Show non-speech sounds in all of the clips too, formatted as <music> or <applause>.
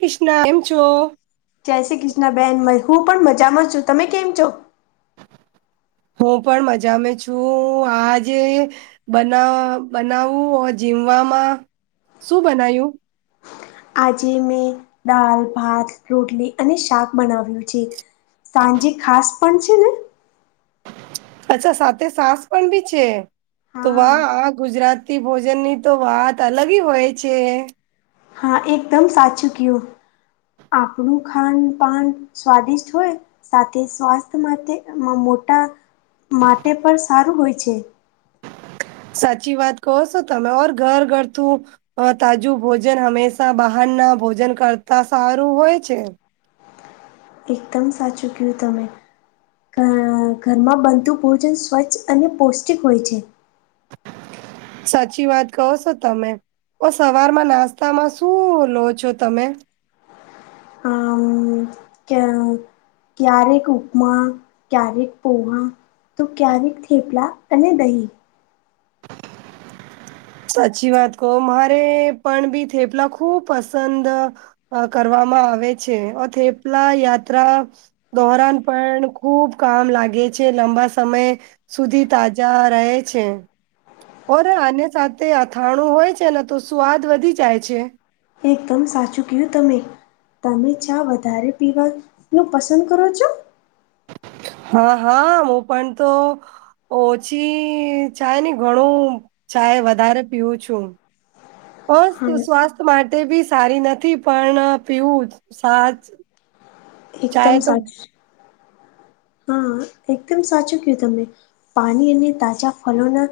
કૃષ્ણ એમ છો જય શ્રી કૃષ્ણબહેન હું પણ મજામાં છું તમે કેમ છો હું પણ મજામાં છું આજે બનાવ બનાવવું જીવવામાં શું બનાવું આજે મેં દાલ ભાત રોટલી અને શાક બનાવ્યું છે. સાંજે ખાસ પણ છે ને અચ્છા સાથે સાસ પણ બી છે તો હા વાહ આ ગુજરાત તી ભોજન ની તો વાત અલગ હ હોય છે. હા એકદમ સાચું કયું આપણું ખાનપાન સ્વાદિષ્ટ હોય. સાથે સ્વાસ્થ્ય માટે મોટા માટે પણ સારું હોય છે. સાચી વાત કહો છો તમે ઓર ઘર ઘર તું અ તાજું ભોજન હંમેશા બહાર ના ભોજન કરતા સારું હોય છે. એકદમ સાચું કયું તમે ઘ ઘરમાં બનતું ભોજન સ્વચ્છ અને પૌષ્ટિક હોય છે. સાચી વાત કહો છો તમે ઓ સવારમાં નાસ્તામાં શું લો છો તમે આમ કે ક્યારેક ઉપમા ક્યારેક પોહ તો ક્યારેક થેપલા અને દહીં સાચી વાત કહો મારે પણ બી થેપલા ખુબ પસંદ અ કરવામાં આવે છે થેપલા યાત્રા ધોરાણ પણ ખુબ કામ લાગે છે લંબા સમય સુધી તાજા રહે છે. ઓરે આની સાથે અથાણું હોય છે ને તો સ્વાદ વધી જાય છે. એકદમ સાચું કું તમે તમે ચા વધારે પીવાનું પસંદ કરો છો. હા હા હું પણ તો ઓછી ચાય ને ઘણું ચાય વધારે પીવું છું. હા બસ સ્વાસ્થ માટે બી સારી નથી પણ પીવું સાચ એકદમ ચાય તો સાચ હા એકદમ સાચું કયું તમે પાણી અને તાજા ફળના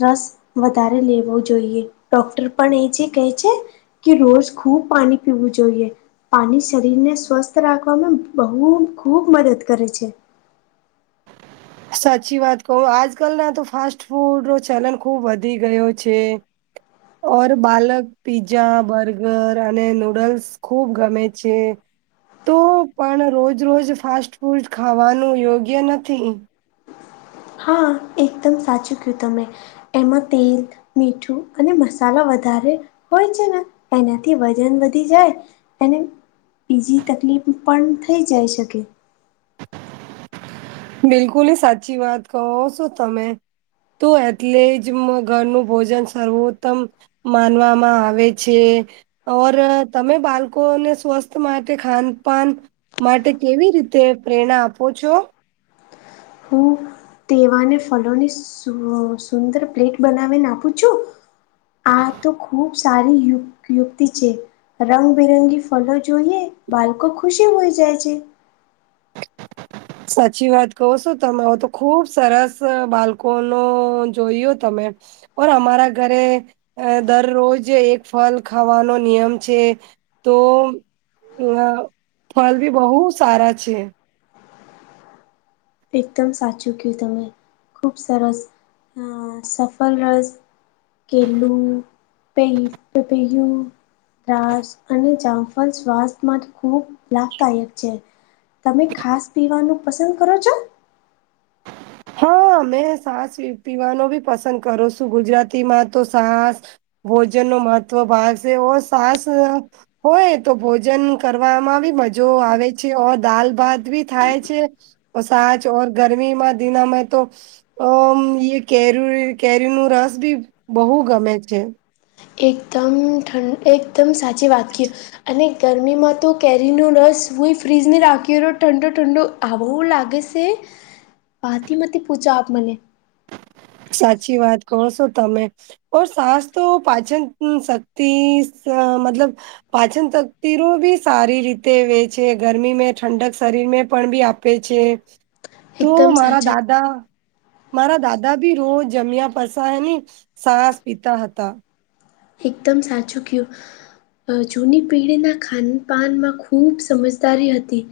રસ વધારે લેવો જોઈએ ડોક્ટર પણ એ જે કહે છે. કે રોજ ખૂબ પાણી પીવું જોઈએ પાણી શરીર ને સ્વસ્થ રાખવાવામાં બહુ ખૂબ મદદ કરે છે. <inaudible> સાચી વાત કહું આજ કલ ના તો ફાસ્ટ ફૂડ નો ચલન ખુબ વધી ગયો છે. ઓર બાલક પીઝા બર્ગર અને નુડલ્સ ખુબ ગમે છે. તો પણ રોજ રોજ ફાસ્ટ ફૂડ ખાવાનું યોગ્ય નથી હા એકદમ સાચું કું તમે એમાં તેલ મીઠું અને મસાલા વધારે હોય છે ને એનાથી વજન વધી જાય અને બીજી તકલીફ પણ થઈ જાય શકે બિલકુલ સાચી વાત કહો છો તમે તો એટલે જ ઘરનું ભોજન સર્વોત્તમ માનવામાં આવે છે. ઓર તમે બાળકોને સ્વસ્થ માટે ખાન પાન માટે કેવી રીતે પ્રેરણા આપો છો. હું તેવાને ફલોની સુંદર પ્લેટ બનાવીને આપું છું. આ તો ખુબ સારી યુ યુક્તિ છે. રંગબિરંગી ફલો જોઈએ બાળકો ખુશી હોય જાય છે. સાચી વાત કહો છો તમે તો ખુબ સરસ બાળકો ન જોયો તમે ઓ અમારા ઘરે દરરોજ એક ફલ ખાવાનો નિયમ છે. તો અ ફળ બી બહુ સારા છે. એકદમ સાચું કીધુ ખૂબ સરસ સફળ રસ કેલુ પે પપૈયુ દ્રાક્ષ અને જામફળ સ્વાસ્થ માટે ખૂબ લાભદાયક હોય છે. તમે ખાસ પીવાનું પસંદ કરો છો. હા મેં સાસ પીવાનો બી પસંદ કરો છું ગુજરાતીમાં તો સાસ ભોજન ન મહત્વ ભાગ છે, ઓ સાસ હોય તો ભોજન કરવામાં બી મજો આવે છે ઓ દાલ ભાત બી થાય છે. ઓ સાચ ઓ ગરમીમાં દિના મે તો અમ કેરી કેરી ન રસ બી બહુ ગમે છે. એકદમ ઠંડ એકદમ સાચી વાત કી અને ગરમીમાં તો કેરીનો રસ હું એ ફ્રીજને રાખીલો ઠંડો ઠંડો આવું લાગે છે ભથીમાંથી પૂછો આપ મને સાચી વાત કહો છો તમે ઓ સાસ તો પાચન શક્તિ મતલબ પાચન તકતિરો બી સારી રીતે વે છે ગરમી મે ઠંડક શરીર પણ બી આપ છે તો એકદમ મારા સાચા દાદા મારા દાદા દા બી રોજ જમ્યા પસા એની સાસ પીતા હતા. એકદમ સાચુ કયો જૂની પેઢીના ખાનપાનમાં ખૂબ સમજદારી હતી.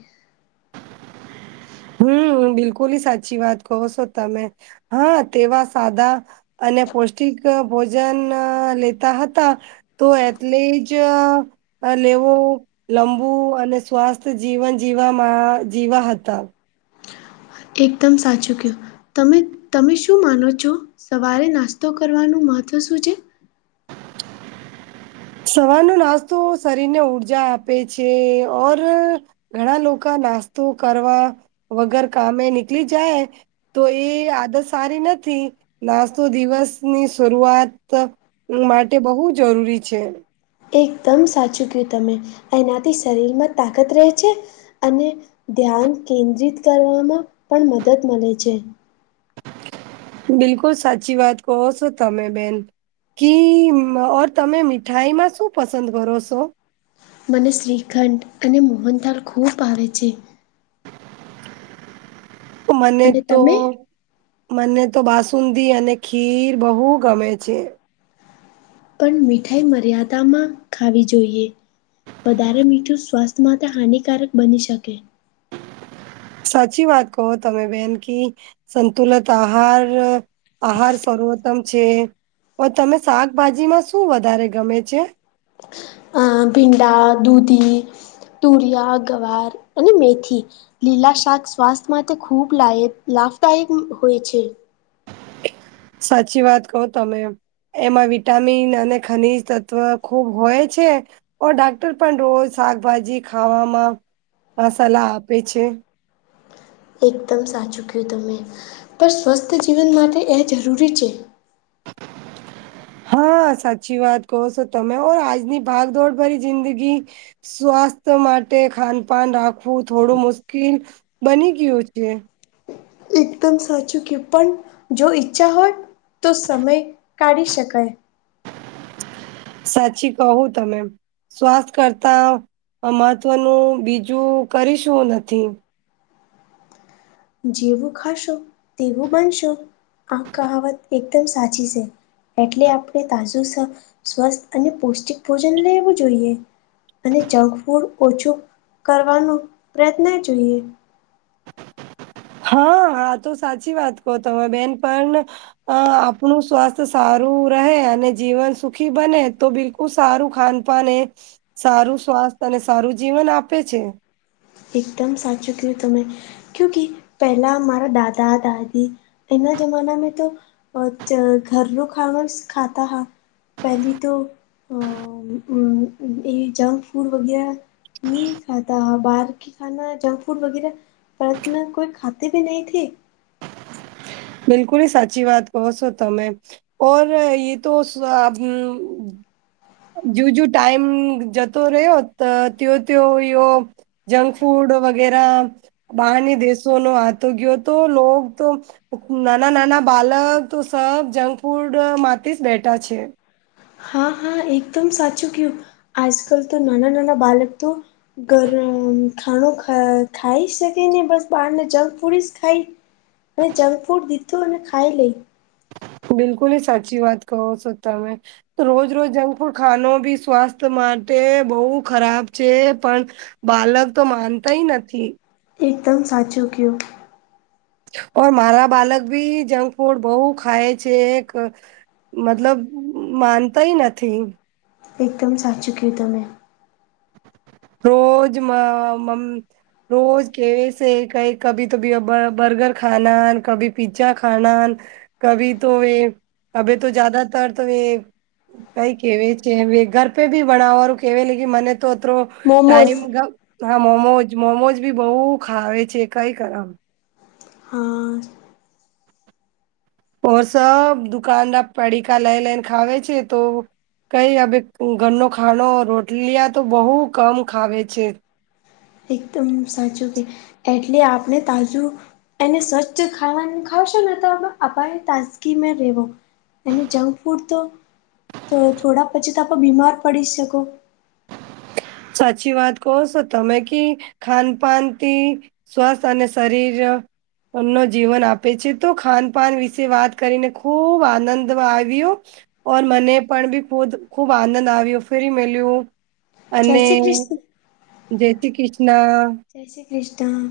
હમ બિલકુલ સાચી વાત કહો છો તમે હા તેવા સાદા અને પૌષ્ટિક ભોજન લેતા હતા. તો એટલે જ લેવો લંબુ અને સ્વાસ્થ જીવન જીવામાં જીવા હતા. એકદમ સાચુ કયુ તમે તમે શું માનો છો સવારે નાસ્તો કરવાનું મહત્ત્વ શું છે. સવાર નો નાસ્તો શરીર ને ઊર્જા આપે છે, ઓર ઘણા લોકો નાસ્તો કરવા વગર કામે નીકળી જાય. તો એ આદત સારી નથી નાસ્તો દિવસ ની શરૂઆત માટે બહુ જરૂરી છે. એકદમ સાચુ કયુ તમે એનાથી શરીરમાં તાકત રહે છે. અને ધ્યાન કેન્દ્રિત કરવામાં પણ મદદ મળે છે. બિલકુલ સાચી વાત કહો છો તમે બેન કી ઓર તમે મીઠાઈમાં શું પસંદ કરો છો. મને શ્રીખંડ અને મોહનથલ ખૂબ ભાવે છે. મને અને તો તમે? મને તો બાસુંદી અને ખીર બહુ ગમે છે. પણ મીઠાઈ મર્યાદામાં ખાવી જોઈએ. વધારે મીઠું સ્વાસ્થ્ય માટે હાનિકારક બની શકે સાચી વાત કહો તમે બેન કી સંતુલિત આહાર આહાર સર્વોત્તમ છે. ઓ તમે શાકભાજીમાં શું વધારે ગમે છે. અ ભીંડા દૂધી તુરિયા ગવાર અને મેથી લીલા શાક સ્વાસ્થ્ય માટે ખૂબ લાય લાભદાયક હોય છે. સાચી વાત કહો તમે એમાં વિટામિન અને ખનીજ તત્વ ખૂબ હોય છે. ઓ ડાક્ટર પણ રોજ શાકભાજી ખાવામાં સલાહ આપે છે. એકદમ સાચું કહું તમે પણ સ્વસ્થ જીવન માટે એ જરૂરી છે. <unintelligible> હા, સાચી વાત કહો છો તમે. ઓ આજની ભાગ દોડ ભરી જિંદગી સ્વાસ્થ્ય માટે ખાનપાન રાખવું થોડું મુશ્કેલ બની ગયું છે. એકદમ સાચું કહે, પણ જો ઈચ્છા હોય. તો સમય કાઢી શકાય. <unintelligible> સાચું કહ્યું તમે. સ્વાસ્થ્ય કરતાં મહત્ત્વનું બીજું કરીશું નથી. જેવું ખાશો તેવું માનશો, આ કહાવત એકદમ સાચી છે. એટલે આપણે તાજું સ્વસ્થ અને પૌષ્ટિક ભોજન લેવું જોઈએ. અને જંક ફૂડ ઓછું કરવાનો પ્રયત્ન જોઈએ. હા, હા, તો સાચી વાત કહી, તમે બેન પણ. અ આપણું સ્વાસ્થ્ય સારું રહે અને જીવન સુખી બને, તો બિલકુલ. એ સારું ખાનપાન, એ સારું સ્વાસ્થ્ય અને સારું જીવન આપે છે. એકદમ સાચું કહ્યું તમે. કુકી, પહેલા મારા દાદા-દાદી એના જમાનામાં તો ધરનુ જ ખાવાનું ખાતા. પહેલી તો અ એ જંક ફૂડ વગેરે ની ખાતા હ બહાર. અને જંક ફૂડ વગેરે પરતના કોઈ ખાતે ભ નહી થી. બિલકુલ, એ સાચી વાત. બહુ સો ટકા, મેં ઓ એ તો. જુ, જ ટાઈમ જતો રહ્યો, ત તે તે યો. <unintelligible> જંક ફૂડ વગેરા બહારની દેશો નો આતો ગયો, તો લો તો. નાના-નાના બાલક તો સબ જંક ફૂડ માંથી જ બેઠા છે. હા, હા, એકદમ સાચું કહ્યું, આજકલ તો નાના-નાના બાળક તો ગરમ ખાણું ખાઈ શકે ને, બસ બહારને જંક ફૂડ જ ખાય. અને જંક ફૂડ દીધો અને ખાઈ લઈ. બિલકુલ, સાચી વાત કહો છો તમે. રોજ-રોજ જંક ફૂડ ખાનો બી સ્વાસ્થ માટે બહુ ખરાબ છે, પણ બાલક તો માનતાય નથી. એકદમ સાચું. ઓ મારા બાલક ભી જંક ફૂડ બહુ ખાય છે. મતલબ માનતાય નથી. એકદમ સાચું કીધું તમે. રોજ મા મમ. રોજ કેસે ક કભી તો બર્ગર ખા કભી પિ્જા ખાના <unintelligible> કભી તો એ કભી તો જ્યાદાતર તો એ. <unintelligible> કઈ કેવા છે, ઘર પે ભી બનાવવાનું કેવાય મને તો. મોમોઝ ટાઈમ હા, મોમોજ મોમોજ બી બહુ ખાવે છે, કંઈ કરમ. હા. ઓ સબ દુકાન ના પડીકા લઈ લઈને ખાવે છે તો. કઈ હવે ઘરનો ખાણો રોટલી તો બહુ કમ ખાવે છે. એકદમ સાચું કે. એટલે આપણે તાજું. એને સ્વચ્છ ખાવા ખાવશે ને, તો આપ તાજગીમાં રેવો. અને જંક ફૂડ તો, થોડા પછી, તો આપ બીમાર પડી શકો. સાચી વાત કહો છો તમે કે, ખાનપાનથી સ્વાસ્થ અને શરીર. ન જીવન આપે છે. તો, ખાનપાન વિશે વાત કરીને ખૂબ આનંદ આવ્યો. ઓર મને પણ બી ખૂદ ખૂબ આનંદ આવ્યો ફરી મેલ્યું. જય અને શ્રી કૃષ્ણ જય શ્રી કૃષ્ણ. જય શ્રી કૃષ્ણ.